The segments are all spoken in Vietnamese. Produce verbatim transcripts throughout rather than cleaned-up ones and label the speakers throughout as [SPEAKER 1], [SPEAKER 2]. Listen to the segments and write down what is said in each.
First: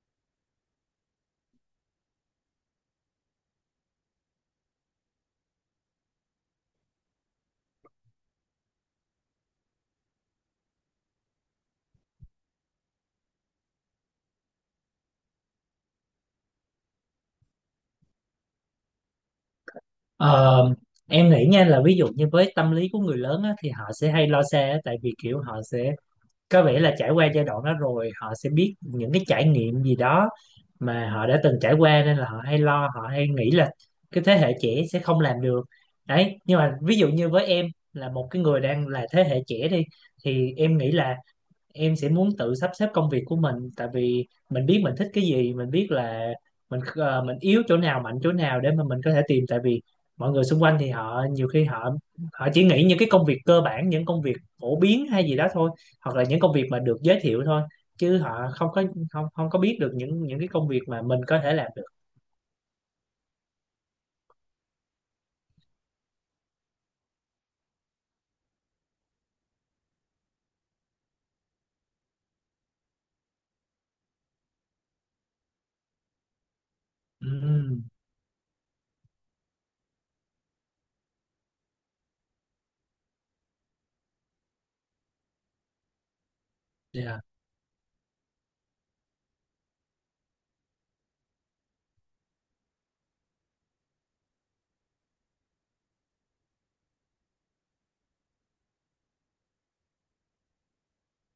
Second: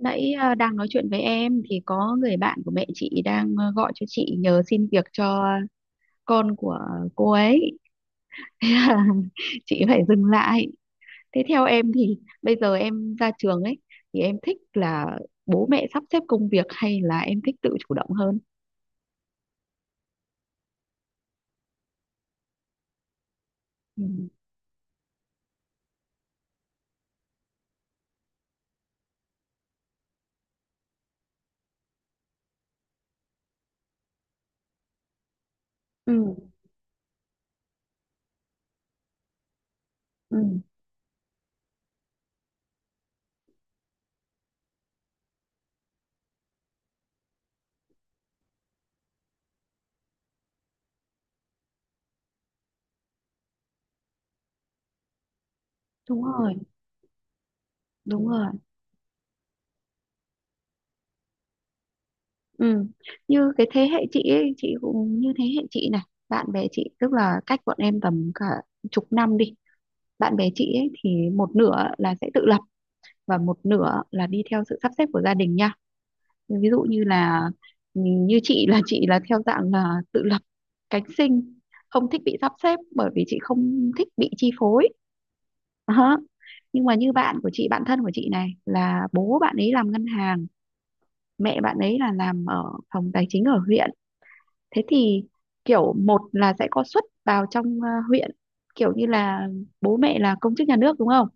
[SPEAKER 1] Nãy ờ, đang nói chuyện với em thì có người bạn của mẹ chị đang ờ, gọi cho chị nhờ xin việc cho con của cô ấy. Thế là chị phải dừng lại. Thế theo em thì bây giờ em ra trường ấy thì em thích là bố mẹ sắp xếp công việc hay là em thích tự chủ động hơn?
[SPEAKER 2] Ờ, em nghĩ nha là ví dụ như với tâm lý của người lớn á, thì họ
[SPEAKER 1] Ừ.
[SPEAKER 2] sẽ hay lo xa á, tại vì kiểu họ sẽ có vẻ là trải qua giai đoạn đó rồi họ sẽ biết những cái trải nghiệm gì đó mà họ đã từng trải qua, nên là họ hay lo, họ hay nghĩ là cái thế hệ trẻ sẽ không làm được
[SPEAKER 1] Ừ,
[SPEAKER 2] đấy. Nhưng mà ví dụ như với em là một cái người đang là thế hệ trẻ đi
[SPEAKER 1] ừ,
[SPEAKER 2] thì em nghĩ là em sẽ muốn tự sắp xếp công việc của mình, tại vì mình biết mình thích cái gì, mình biết là mình ờ, mình yếu chỗ nào mạnh chỗ nào để mà mình có thể tìm. Tại vì mọi người xung quanh thì họ nhiều khi họ họ chỉ nghĩ những cái công việc cơ bản, những công việc phổ biến hay gì đó thôi, hoặc
[SPEAKER 1] đúng
[SPEAKER 2] là những công
[SPEAKER 1] rồi,
[SPEAKER 2] việc mà được giới thiệu thôi, chứ
[SPEAKER 1] đúng rồi,
[SPEAKER 2] họ không có không không có biết được những những cái công việc mà mình có thể làm được.
[SPEAKER 1] ừ, như cái thế hệ chị ấy, chị cũng như thế hệ chị này, bạn bè chị, tức là cách bọn em tầm cả chục năm đi, bạn bè chị ấy thì một nửa là sẽ tự lập và một nửa là đi theo sự sắp xếp của gia đình nha. Ví dụ như là
[SPEAKER 2] Ừm,
[SPEAKER 1] ừ, như chị là chị là theo dạng là tự lập cánh sinh, không thích bị sắp xếp bởi vì chị không thích bị chi phối. Đó. Nhưng mà như
[SPEAKER 2] dạ,
[SPEAKER 1] bạn của chị, bạn thân của chị này, là bố bạn ấy làm ngân hàng, mẹ bạn ấy là làm ở phòng tài chính ở huyện. Thế thì kiểu một là sẽ có suất vào trong ờ, huyện, kiểu như là bố mẹ là công chức nhà nước đúng không,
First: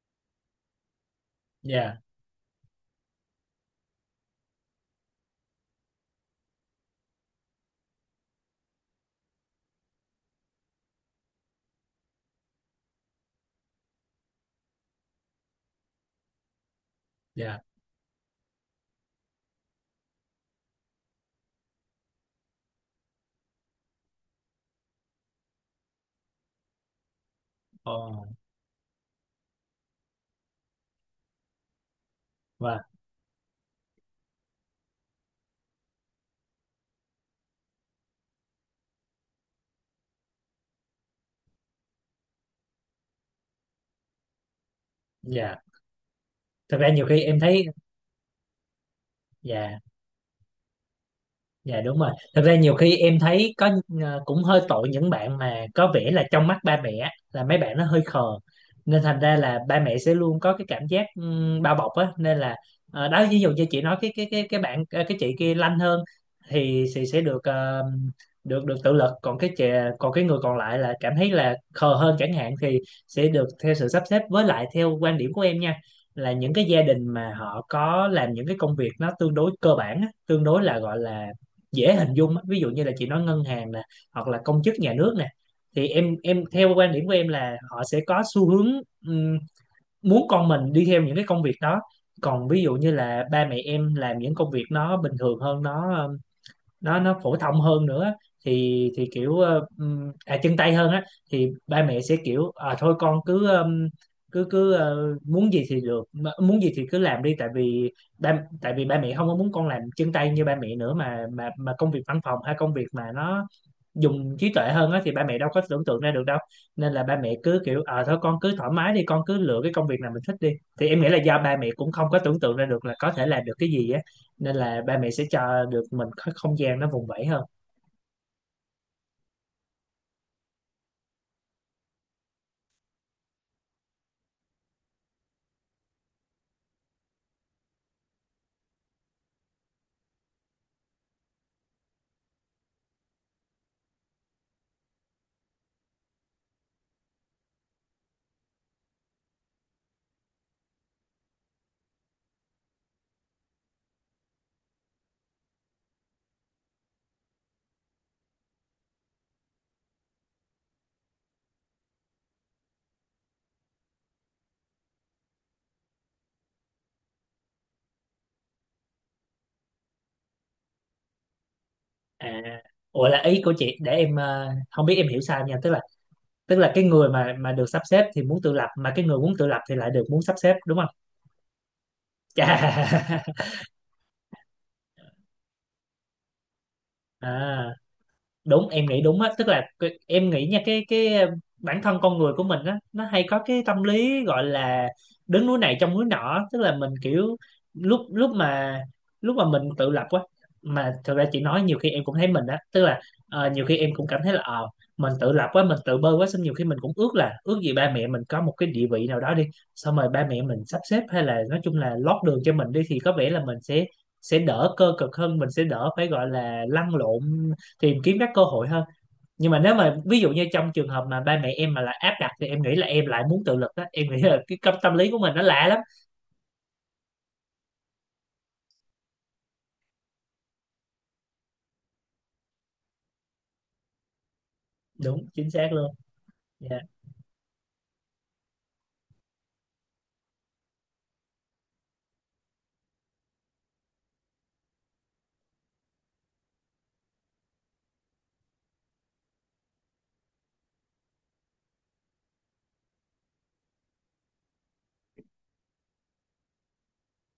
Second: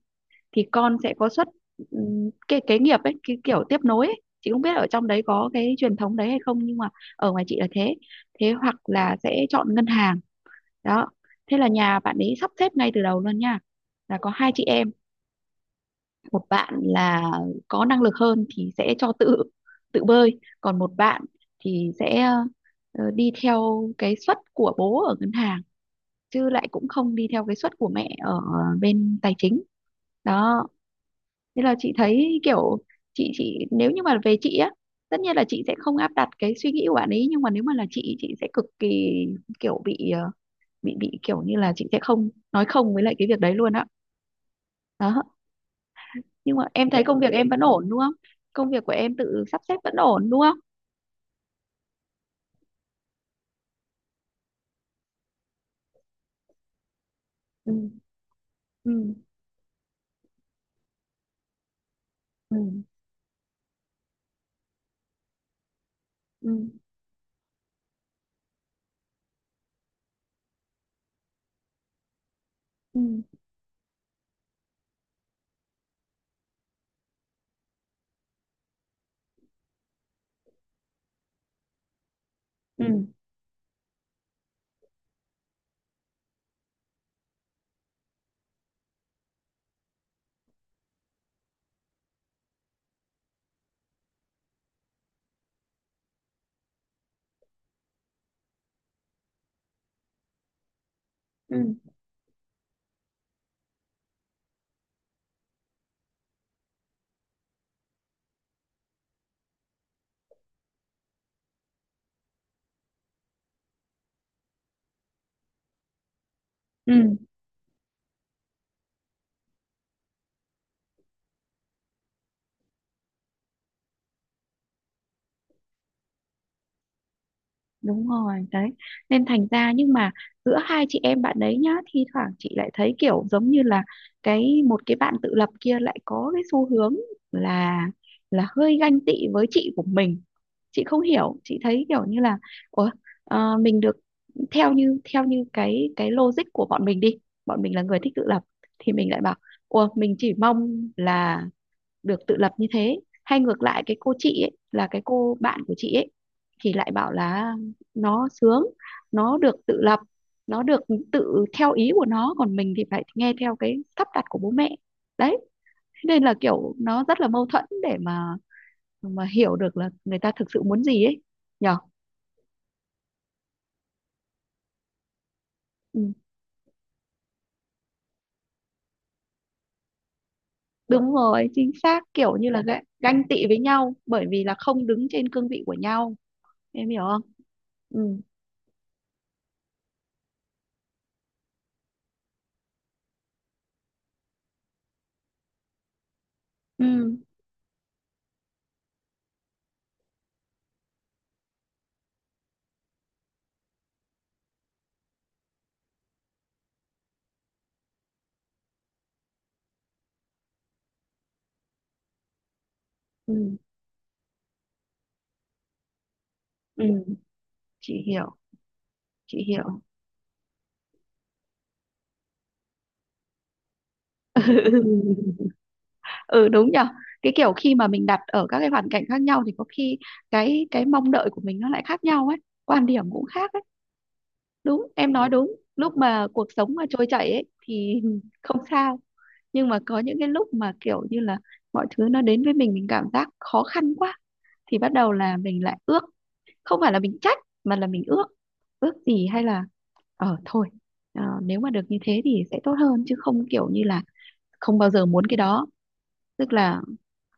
[SPEAKER 1] thì con sẽ có xuất,
[SPEAKER 2] dạ,
[SPEAKER 1] ừm, cái kế nghiệp ấy, cái kiểu tiếp nối ấy. Chị không biết ở trong đấy có cái truyền thống đấy hay không, nhưng mà ở ngoài chị là thế. Thế hoặc là sẽ chọn ngân hàng. Đó, thế là nhà bạn ấy sắp xếp ngay từ đầu luôn nha, là có hai chị em, một bạn là
[SPEAKER 2] dạ.
[SPEAKER 1] có năng lực hơn thì sẽ cho tự tự bơi, còn một bạn thì sẽ ờ, đi theo cái suất của bố ở ngân hàng, chứ lại cũng không đi theo cái suất của mẹ
[SPEAKER 2] Ồ.
[SPEAKER 1] ở bên tài chính. Đó, nên là chị thấy kiểu
[SPEAKER 2] Và
[SPEAKER 1] chị chị nếu như mà về chị á, tất nhiên là chị sẽ không áp đặt cái suy nghĩ của bạn ấy, nhưng mà nếu mà là chị chị sẽ cực kỳ kiểu bị ờ, bị bị kiểu như là chị sẽ không nói không với lại cái việc đấy luôn á. Đó.
[SPEAKER 2] dạ,
[SPEAKER 1] Nhưng mà
[SPEAKER 2] thật ra
[SPEAKER 1] em thấy
[SPEAKER 2] nhiều
[SPEAKER 1] công
[SPEAKER 2] khi
[SPEAKER 1] việc
[SPEAKER 2] em
[SPEAKER 1] em vẫn
[SPEAKER 2] thấy.
[SPEAKER 1] ổn đúng không, công việc của em tự sắp xếp
[SPEAKER 2] Dạ.
[SPEAKER 1] vẫn ổn đúng không?
[SPEAKER 2] Dạ đúng rồi. Thật ra nhiều khi em thấy có ờ, cũng hơi tội những bạn mà có vẻ là trong mắt ba mẹ là mấy
[SPEAKER 1] Ừ,
[SPEAKER 2] bạn nó hơi khờ.
[SPEAKER 1] ừ,
[SPEAKER 2] Nên thành ra là ba mẹ sẽ luôn có cái cảm giác ừm, bao bọc á, nên
[SPEAKER 1] ừ,
[SPEAKER 2] là ờ, đó, ví dụ như chị nói cái cái cái cái bạn ờ, cái chị kia lanh hơn,
[SPEAKER 1] ừ,
[SPEAKER 2] thì chị sẽ được ờ, được được tự lực, còn cái chị còn cái người còn lại là cảm thấy là khờ hơn chẳng hạn, thì
[SPEAKER 1] ừ,
[SPEAKER 2] sẽ được theo sự sắp xếp. Với lại theo quan điểm của em nha, là những cái gia đình mà họ có làm những cái công việc nó tương đối cơ bản á, tương đối là gọi là dễ hình dung á. Ví dụ
[SPEAKER 1] ừ,
[SPEAKER 2] như là chị nói ngân hàng nè, hoặc là công chức nhà nước nè, thì em em theo quan điểm của em là họ sẽ có xu hướng ừm, muốn con mình đi theo những cái công việc đó. Còn ví dụ như là ba mẹ em làm những công việc nó bình thường hơn, nó nó nó phổ thông hơn nữa, thì thì kiểu ờ, ừm, à, chân tay hơn á, thì
[SPEAKER 1] ừ,
[SPEAKER 2] ba mẹ sẽ kiểu, à, thôi, con cứ ừm, cứ cứ ờ, muốn gì thì được mà- muốn gì thì cứ làm đi, tại vì ba tại vì ba mẹ không có muốn con làm chân tay như ba mẹ nữa, mà mà mà công việc văn phòng hay công việc mà nó dùng trí tuệ hơn á, thì ba mẹ đâu có tưởng tượng ra được đâu. Nên là
[SPEAKER 1] ừ,
[SPEAKER 2] ba mẹ cứ kiểu, ờ thôi, con cứ thoải mái đi, con cứ lựa cái công việc nào mình thích đi. Thì em nghĩ là do ba mẹ cũng không có tưởng tượng ra được là có thể làm được cái gì á, nên là ba mẹ sẽ cho được mình có không gian nó vùng vẫy hơn.
[SPEAKER 1] đúng rồi đấy, nên thành ra nhưng mà giữa hai chị em bạn đấy nhá, thi thoảng chị lại thấy kiểu giống như là cái một cái bạn tự lập kia lại có cái xu hướng là là hơi ganh tị với chị của mình. Chị không hiểu, chị thấy kiểu như là ủa, ờ, mình được theo như theo như cái cái logic của bọn mình đi, bọn mình là người thích tự lập thì mình lại bảo ủa, mình chỉ mong là được tự lập như thế. Hay ngược lại cái cô chị ấy, là cái cô bạn của chị ấy thì lại bảo là nó sướng, nó được tự lập, nó được tự theo ý của nó, còn mình thì phải nghe theo cái sắp đặt của bố mẹ. Đấy, thế nên là kiểu nó rất là mâu thuẫn để mà mà hiểu được là người ta thực sự muốn gì ấy, nhở.
[SPEAKER 2] À, ủa, là ý của chị để em ờ, không biết em hiểu sai nha, tức là
[SPEAKER 1] Ừ,
[SPEAKER 2] tức là cái người mà mà được sắp xếp thì muốn tự lập, mà cái người muốn tự lập thì lại được muốn sắp xếp, đúng không?
[SPEAKER 1] đúng rồi, chính xác, kiểu như là ganh
[SPEAKER 2] Chà.
[SPEAKER 1] ganh tị với nhau bởi vì là không đứng trên cương vị của nhau. Em hiểu không?
[SPEAKER 2] À,
[SPEAKER 1] Ừ,
[SPEAKER 2] đúng, em nghĩ đúng á, tức là cái- em nghĩ nha, cái cái ờ, bản thân con người của mình á, nó hay có cái tâm lý gọi là đứng núi này trông núi nọ, tức là mình
[SPEAKER 1] ừ,
[SPEAKER 2] kiểu lúc lúc mà lúc mà mình tự lập quá. Mà thật ra chị nói nhiều khi em cũng thấy mình á, tức là ờ, nhiều khi em cũng cảm thấy là ờ mình tự lập quá, mình tự bơ quá, xong nhiều khi mình cũng ước là ước gì ba mẹ mình có một cái địa vị nào đó đi, xong rồi ba mẹ mình sắp xếp, hay là nói chung là lót đường cho mình đi, thì có vẻ là
[SPEAKER 1] ừ,
[SPEAKER 2] mình sẽ sẽ đỡ cơ cực hơn, mình sẽ đỡ phải gọi là
[SPEAKER 1] ừ.
[SPEAKER 2] lăn lộn tìm
[SPEAKER 1] Chị
[SPEAKER 2] kiếm các
[SPEAKER 1] hiểu,
[SPEAKER 2] cơ hội hơn.
[SPEAKER 1] chị
[SPEAKER 2] Nhưng mà nếu
[SPEAKER 1] hiểu.
[SPEAKER 2] mà ví dụ như trong trường hợp mà ba mẹ em mà là áp đặt, thì em nghĩ là em lại muốn tự lực đó. Em nghĩ là cái tâm tâm lý của mình nó
[SPEAKER 1] Ừ.
[SPEAKER 2] lạ lắm.
[SPEAKER 1] Ừ, đúng nhở, cái kiểu khi mà mình đặt ở các cái hoàn cảnh khác nhau thì có khi cái cái mong đợi của mình nó lại khác nhau ấy, quan điểm cũng khác ấy. Đúng, em nói
[SPEAKER 2] Đúng chính
[SPEAKER 1] đúng,
[SPEAKER 2] xác luôn.
[SPEAKER 1] lúc mà cuộc sống
[SPEAKER 2] Dạ.
[SPEAKER 1] mà trôi chảy ấy thì không sao. Nhưng mà có những cái lúc mà kiểu như là mọi thứ nó đến với mình mình cảm giác khó khăn quá, thì bắt đầu là mình lại ước, không phải là mình trách mà là mình ước, ước gì hay là ờ thôi, ờ, nếu mà được như thế thì sẽ tốt hơn, chứ không kiểu như là không bao giờ muốn cái đó. Tức là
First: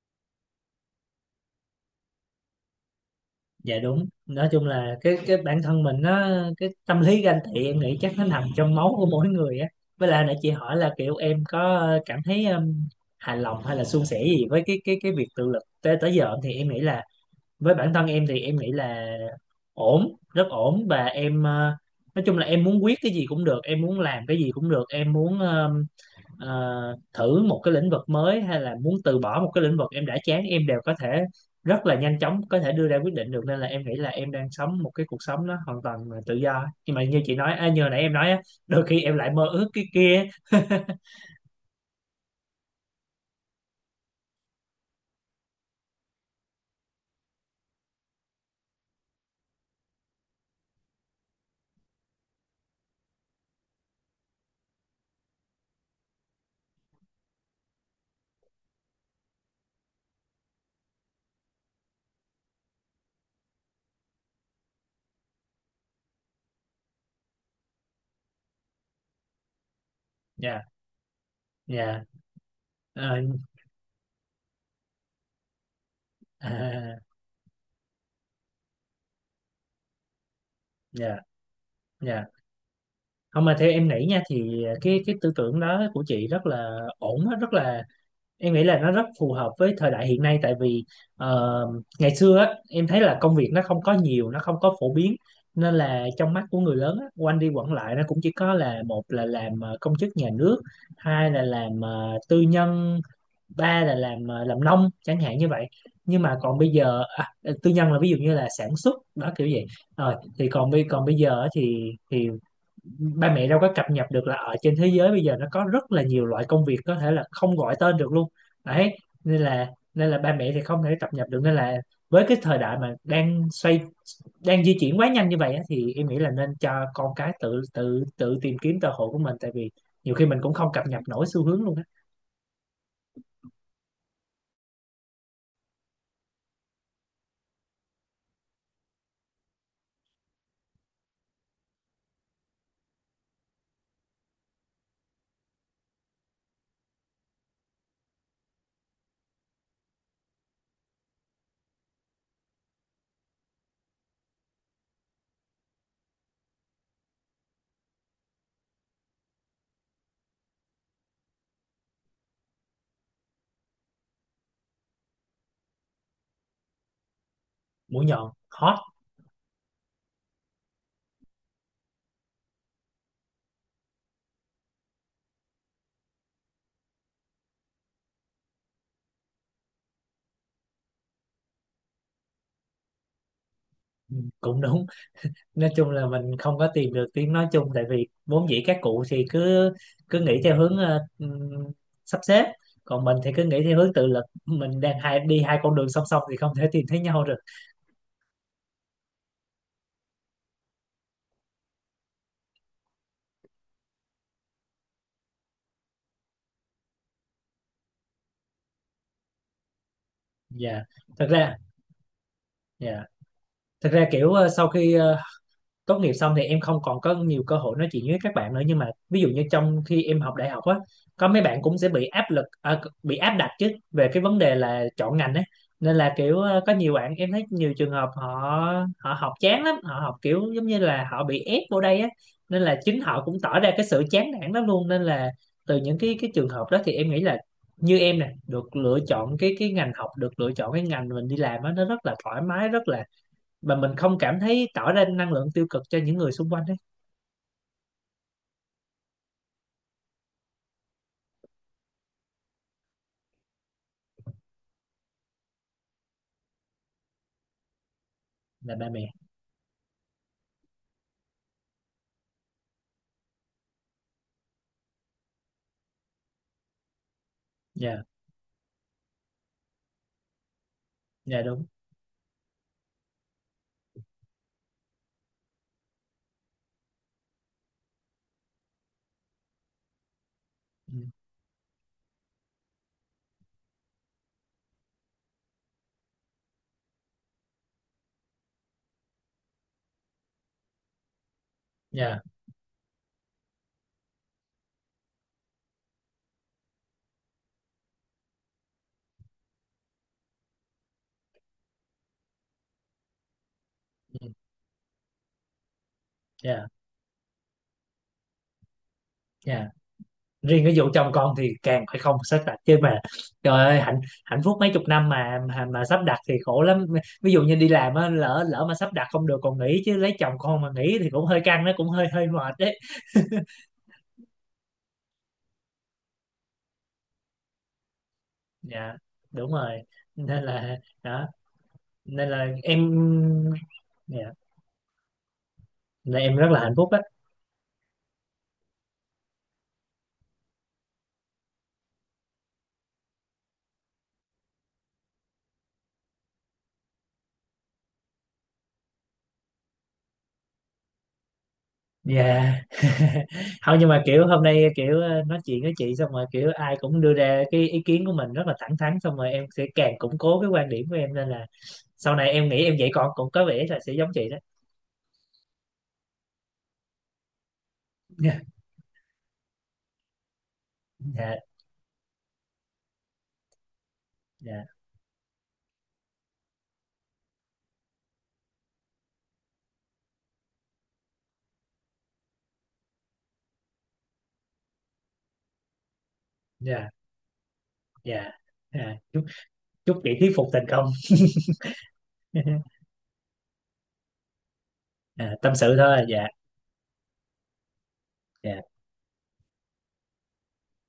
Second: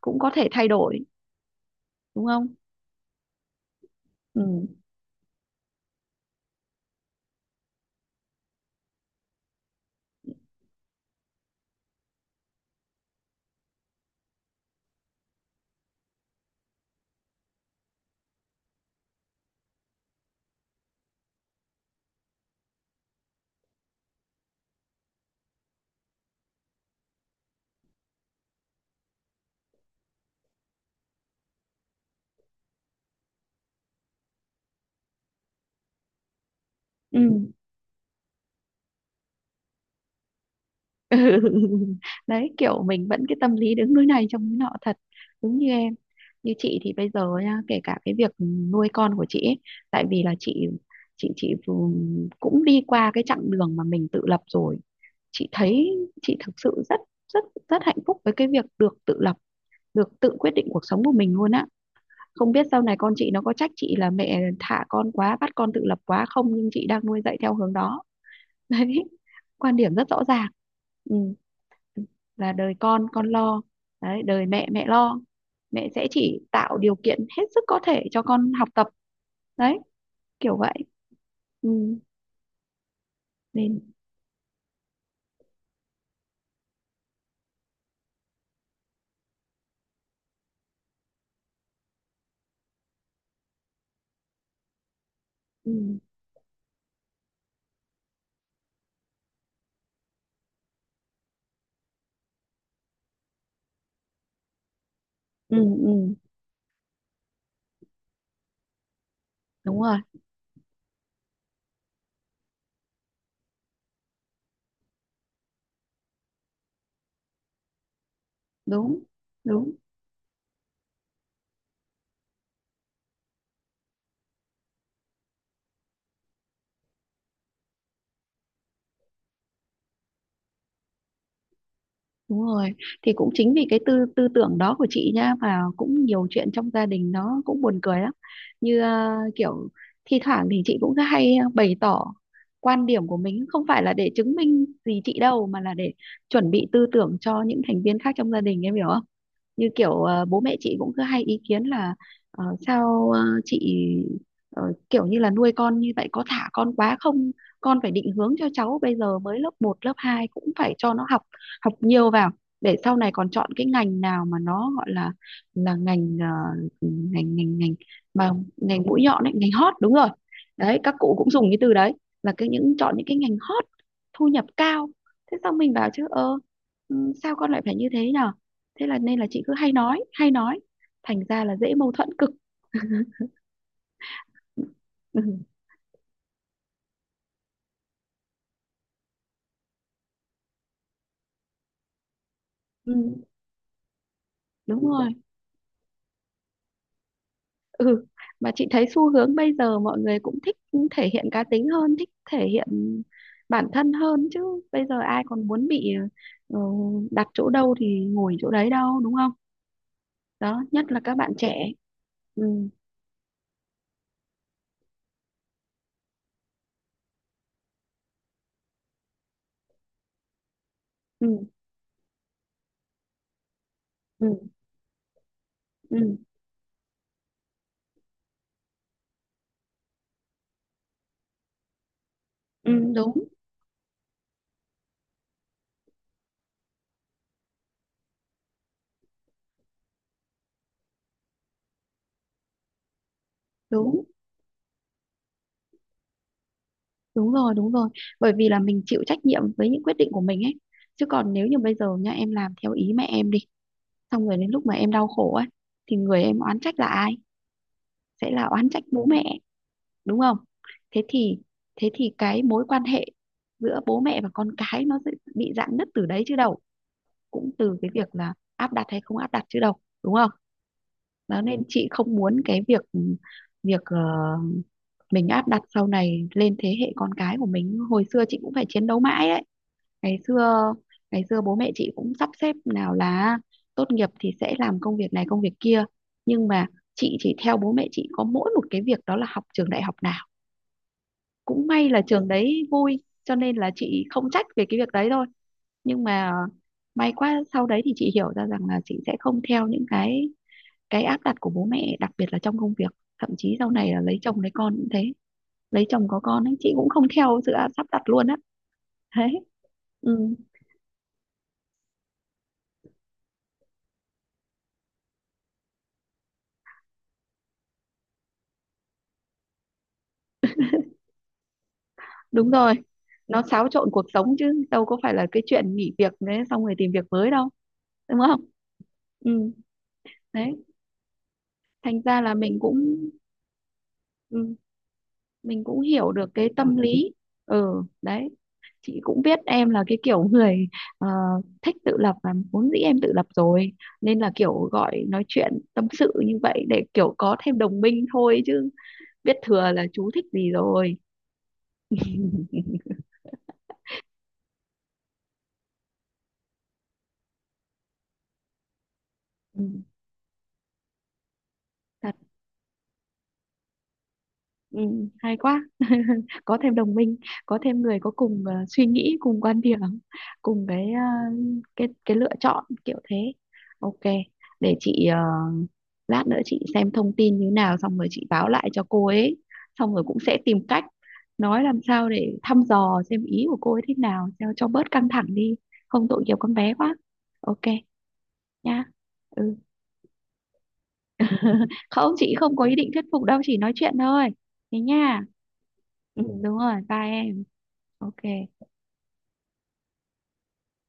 [SPEAKER 1] cũng có thể thay đổi, đúng không?
[SPEAKER 2] Dạ đúng.
[SPEAKER 1] Ừ,
[SPEAKER 2] Nói chung là cái cái bản thân mình nó, cái tâm lý ganh tị em nghĩ chắc nó nằm trong máu của mỗi người á. Với lại nãy chị hỏi là kiểu em có cảm thấy um, hài lòng hay là suôn sẻ gì với cái cái cái việc tự lực tới tới giờ, thì em nghĩ là với bản thân em thì em nghĩ là ổn, rất ổn, và em ờ, nói chung là em muốn quyết cái gì cũng được, em muốn làm cái gì cũng được, em muốn ờ, ờ, thử một cái lĩnh vực mới hay là muốn từ bỏ một cái lĩnh vực em đã chán, em đều có thể rất là nhanh chóng có thể đưa ra quyết định được, nên là em nghĩ là em đang sống một cái cuộc sống nó hoàn toàn là tự do. Nhưng mà như chị
[SPEAKER 1] ừ.
[SPEAKER 2] nói, à, như nãy em nói á, đôi khi em lại mơ ước cái kia.
[SPEAKER 1] Đấy, kiểu mình vẫn cái tâm lý đứng núi này trông núi nọ thật, đúng như em. Như chị thì bây giờ nha, kể cả cái việc nuôi con của chị ấy, tại vì là chị chị chị vừa- cũng đi qua cái chặng đường mà mình tự lập rồi, chị thấy chị thực sự rất rất rất hạnh phúc với cái việc được tự lập, được tự quyết định cuộc sống của mình luôn á. Không biết sau này con chị nó có trách chị là mẹ thả con quá, bắt con tự lập quá không, nhưng chị đang nuôi dạy theo hướng đó. Đấy, quan điểm rất rõ ràng.
[SPEAKER 2] Nha,
[SPEAKER 1] Ừ.
[SPEAKER 2] nha.
[SPEAKER 1] Là đời
[SPEAKER 2] ờ,
[SPEAKER 1] con con lo, đấy, đời mẹ mẹ lo, mẹ sẽ chỉ tạo điều
[SPEAKER 2] À,
[SPEAKER 1] kiện hết sức có thể cho con học tập. Đấy, kiểu vậy.
[SPEAKER 2] nha,
[SPEAKER 1] Ừ.
[SPEAKER 2] nha. Không, mà theo
[SPEAKER 1] Nên
[SPEAKER 2] em nghĩ nha, thì cái cái tư tưởng đó của chị rất là ổn á, rất là em nghĩ là nó rất phù hợp với thời đại hiện nay, tại vì ờ, ngày xưa á, em thấy là công việc nó không có nhiều, nó không có phổ biến,
[SPEAKER 1] ừ.
[SPEAKER 2] nên là trong mắt của người lớn á, quanh đi quẩn lại nó cũng chỉ có là: một là làm ờ, công chức nhà nước, hai là làm ờ, tư nhân, ba là làm ờ, làm nông chẳng hạn như
[SPEAKER 1] Ừ.
[SPEAKER 2] vậy.
[SPEAKER 1] Ừ.
[SPEAKER 2] Nhưng mà còn bây giờ, à, tư nhân là ví dụ như là sản xuất đó kiểu vậy,
[SPEAKER 1] Đúng rồi,
[SPEAKER 2] rồi thì còn bây còn bây giờ á, thì thì ba mẹ đâu có cập nhật được là ở trên thế giới bây giờ nó có rất là nhiều loại công việc, có thể là không gọi tên được luôn đấy.
[SPEAKER 1] đúng,
[SPEAKER 2] Nên là
[SPEAKER 1] đúng.
[SPEAKER 2] nên là ba mẹ thì không thể cập nhật được, nên là với cái thời đại mà đang xoay đang di chuyển quá nhanh như vậy á, thì em nghĩ là nên cho con cái tự tự tự tìm kiếm cơ hội của mình, tại vì nhiều khi mình cũng không cập nhật nổi xu hướng luôn á.
[SPEAKER 1] Đúng rồi, thì cũng chính vì cái tư tư tưởng đó của chị nha mà cũng nhiều chuyện trong gia đình nó cũng buồn cười lắm. Như à, kiểu thi thoảng thì chị cũng hay ờ, bày tỏ quan điểm của mình, không phải là để chứng minh gì chị đâu, mà là để chuẩn bị tư tưởng cho những thành viên khác trong gia đình, em hiểu không? Như kiểu ờ, bố mẹ chị cũng cứ hay ý kiến là ờ, sao ờ, chị ờ, kiểu như là nuôi con như vậy có thả con quá không, con phải định hướng cho cháu bây giờ mới lớp một lớp hai cũng phải cho nó học, học nhiều vào để sau này còn chọn cái ngành nào mà nó gọi là là ngành ờ, ngành ngành ngành
[SPEAKER 2] Mũi
[SPEAKER 1] mà
[SPEAKER 2] nhọn hot.
[SPEAKER 1] ngành mũi nhọn ấy, ngành hot, đúng rồi đấy, các cụ cũng dùng cái từ đấy, là cái những chọn những cái ngành hot thu nhập cao. Thế xong mình bảo chứ ơ, ừ, sao con lại phải như thế nhở. Thế là nên là chị cứ hay nói hay nói, thành ra là dễ mâu thuẫn cực.
[SPEAKER 2] Ừ, cũng đúng.
[SPEAKER 1] Ừ,
[SPEAKER 2] Nói chung là mình không có tìm được tiếng nói chung, tại vì vốn dĩ các cụ thì cứ cứ nghĩ theo hướng ờ, ừm, sắp xếp,
[SPEAKER 1] ừ,
[SPEAKER 2] còn mình thì cứ nghĩ theo hướng tự lực, mình
[SPEAKER 1] đúng
[SPEAKER 2] đang
[SPEAKER 1] rồi.
[SPEAKER 2] hai đi hai con đường song song thì không thể tìm thấy nhau được.
[SPEAKER 1] Ừ, mà chị thấy xu hướng bây giờ mọi người cũng thích thể hiện cá tính hơn, thích thể hiện bản thân hơn chứ. Bây giờ ai còn muốn bị ờ, đặt chỗ đâu thì ngồi chỗ đấy đâu, đúng không? Đó,
[SPEAKER 2] Dạ,
[SPEAKER 1] nhất là các
[SPEAKER 2] thật
[SPEAKER 1] bạn
[SPEAKER 2] ra.
[SPEAKER 1] trẻ. Ừ,
[SPEAKER 2] Dạ, thật ra kiểu ờ, sau khi ờ, tốt nghiệp xong thì em không còn có nhiều cơ hội nói chuyện với các bạn nữa. Nhưng mà ví dụ như trong khi em học đại học á, có mấy
[SPEAKER 1] ừ,
[SPEAKER 2] bạn cũng sẽ bị áp lực, à, bị áp đặt chứ, về cái
[SPEAKER 1] ừ,
[SPEAKER 2] vấn đề là chọn ngành ấy. Nên
[SPEAKER 1] ừ,
[SPEAKER 2] là kiểu ờ, có nhiều bạn em thấy nhiều trường hợp họ họ học chán lắm, họ học kiểu giống như là họ bị ép vô đây á, nên
[SPEAKER 1] ừ,
[SPEAKER 2] là chính họ
[SPEAKER 1] đúng,
[SPEAKER 2] cũng tỏ ra cái sự chán nản lắm luôn. Nên là từ những cái cái trường hợp đó thì em nghĩ là như em nè, được lựa chọn cái cái ngành học, được lựa chọn cái ngành mình đi làm á, nó rất là thoải mái, rất là mà mình
[SPEAKER 1] đúng,
[SPEAKER 2] không cảm thấy tỏ ra năng lượng tiêu cực cho những người xung quanh ấy.
[SPEAKER 1] đúng rồi, đúng rồi, bởi vì là mình chịu trách nhiệm với những quyết định của mình ấy. Chứ còn nếu như bây giờ nha, em làm theo ý mẹ em đi, xong rồi đến lúc mà em đau khổ ấy, thì người em oán trách là ai, sẽ là oán
[SPEAKER 2] Là
[SPEAKER 1] trách
[SPEAKER 2] ba
[SPEAKER 1] bố
[SPEAKER 2] mẹ.
[SPEAKER 1] mẹ, đúng không? Thế thì thế thì cái mối quan hệ giữa bố mẹ và con cái nó sẽ bị rạn nứt từ đấy chứ đâu, cũng từ cái
[SPEAKER 2] Dạ.
[SPEAKER 1] việc là áp đặt hay không áp đặt chứ đâu, đúng không? Đó,
[SPEAKER 2] Dạ
[SPEAKER 1] nên
[SPEAKER 2] đúng.
[SPEAKER 1] chị không muốn cái việc việc ờ, mình áp đặt sau này lên thế hệ con cái của mình. Hồi xưa chị cũng phải chiến đấu mãi đấy. Ngày xưa,
[SPEAKER 2] Ừ,
[SPEAKER 1] ngày xưa bố mẹ chị cũng sắp xếp nào là tốt nghiệp thì sẽ làm công việc này công việc kia, nhưng mà chị chỉ theo bố mẹ chị có mỗi một cái việc đó là học trường đại học nào, cũng may là
[SPEAKER 2] dạ.
[SPEAKER 1] trường đấy vui cho nên là chị không trách về cái việc đấy thôi. Nhưng mà may quá sau đấy thì chị hiểu ra rằng là chị sẽ không theo những cái cái áp đặt của bố mẹ, đặc biệt là trong công việc. Thậm chí sau này là lấy
[SPEAKER 2] Ừ,
[SPEAKER 1] chồng lấy con cũng thế, lấy chồng có con ấy,
[SPEAKER 2] dạ,
[SPEAKER 1] chị cũng không theo sự áp- sắp đặt luôn á. Thế.
[SPEAKER 2] dạ.
[SPEAKER 1] Ừ,
[SPEAKER 2] Riêng cái vụ chồng con thì càng phải không sắp đặt chứ mà, trời ơi, hạnh hạnh phúc mấy chục năm mà mà, mà sắp đặt thì khổ lắm. Ví dụ như đi làm á, lỡ lỡ mà sắp đặt không được còn nghỉ chứ, lấy chồng con mà nghỉ thì cũng hơi căng, nó cũng hơi hơi
[SPEAKER 1] đúng
[SPEAKER 2] mệt
[SPEAKER 1] rồi,
[SPEAKER 2] đấy.
[SPEAKER 1] nó xáo trộn cuộc sống chứ đâu có phải là cái chuyện nghỉ việc đấy xong rồi tìm việc mới đâu, đúng không?
[SPEAKER 2] Dạ
[SPEAKER 1] Ừ,
[SPEAKER 2] đúng rồi. Nên
[SPEAKER 1] đấy,
[SPEAKER 2] là đó,
[SPEAKER 1] thành ra
[SPEAKER 2] nên
[SPEAKER 1] là
[SPEAKER 2] là
[SPEAKER 1] mình
[SPEAKER 2] em.
[SPEAKER 1] cũng
[SPEAKER 2] Dạ,
[SPEAKER 1] ừ, mình cũng hiểu
[SPEAKER 2] nên
[SPEAKER 1] được
[SPEAKER 2] em
[SPEAKER 1] cái
[SPEAKER 2] rất là hạnh
[SPEAKER 1] tâm
[SPEAKER 2] phúc á.
[SPEAKER 1] lý. Ừ, đấy, chị cũng biết em là cái kiểu người ờ, thích tự lập và vốn dĩ em tự lập rồi, nên là kiểu gọi nói chuyện tâm sự như vậy để kiểu có thêm đồng minh thôi, chứ biết thừa là chú thích gì rồi.
[SPEAKER 2] Dạ. Không, nhưng mà kiểu hôm nay kiểu ờ, nói chuyện với chị xong rồi, kiểu ai cũng đưa ra cái ý kiến của mình rất là thẳng thắn, xong rồi em
[SPEAKER 1] Ừ.
[SPEAKER 2] sẽ
[SPEAKER 1] Thật.
[SPEAKER 2] càng củng cố cái quan điểm của em, nên là sau này em nghĩ em dạy con cũng có vẻ là sẽ giống chị đó.
[SPEAKER 1] Ừ, hay quá, có thêm đồng minh, có thêm người có cùng ờ, suy nghĩ, cùng quan điểm, cùng cái ờ,
[SPEAKER 2] Dạ,
[SPEAKER 1] cái cái lựa chọn kiểu thế. Ok,
[SPEAKER 2] dạ,
[SPEAKER 1] để chị ờ, lát nữa chị xem thông tin như nào xong rồi chị báo lại cho cô ấy, xong rồi cũng sẽ tìm cách nói làm sao để thăm dò xem ý của cô ấy thế nào cho cho bớt căng thẳng đi, không tội nghiệp con bé
[SPEAKER 2] dạ,
[SPEAKER 1] quá. Ok,
[SPEAKER 2] dạ,
[SPEAKER 1] nha.
[SPEAKER 2] dạ. Chúc
[SPEAKER 1] Ừ.
[SPEAKER 2] Chúc chị thuyết phục thành công.
[SPEAKER 1] Không, chị không có ý định thuyết phục đâu, chỉ nói chuyện thôi. Thế nha.
[SPEAKER 2] Dạ, tâm sự thôi,
[SPEAKER 1] Ừ,
[SPEAKER 2] dạ.
[SPEAKER 1] đúng rồi, bye em. Ok
[SPEAKER 2] Dạ.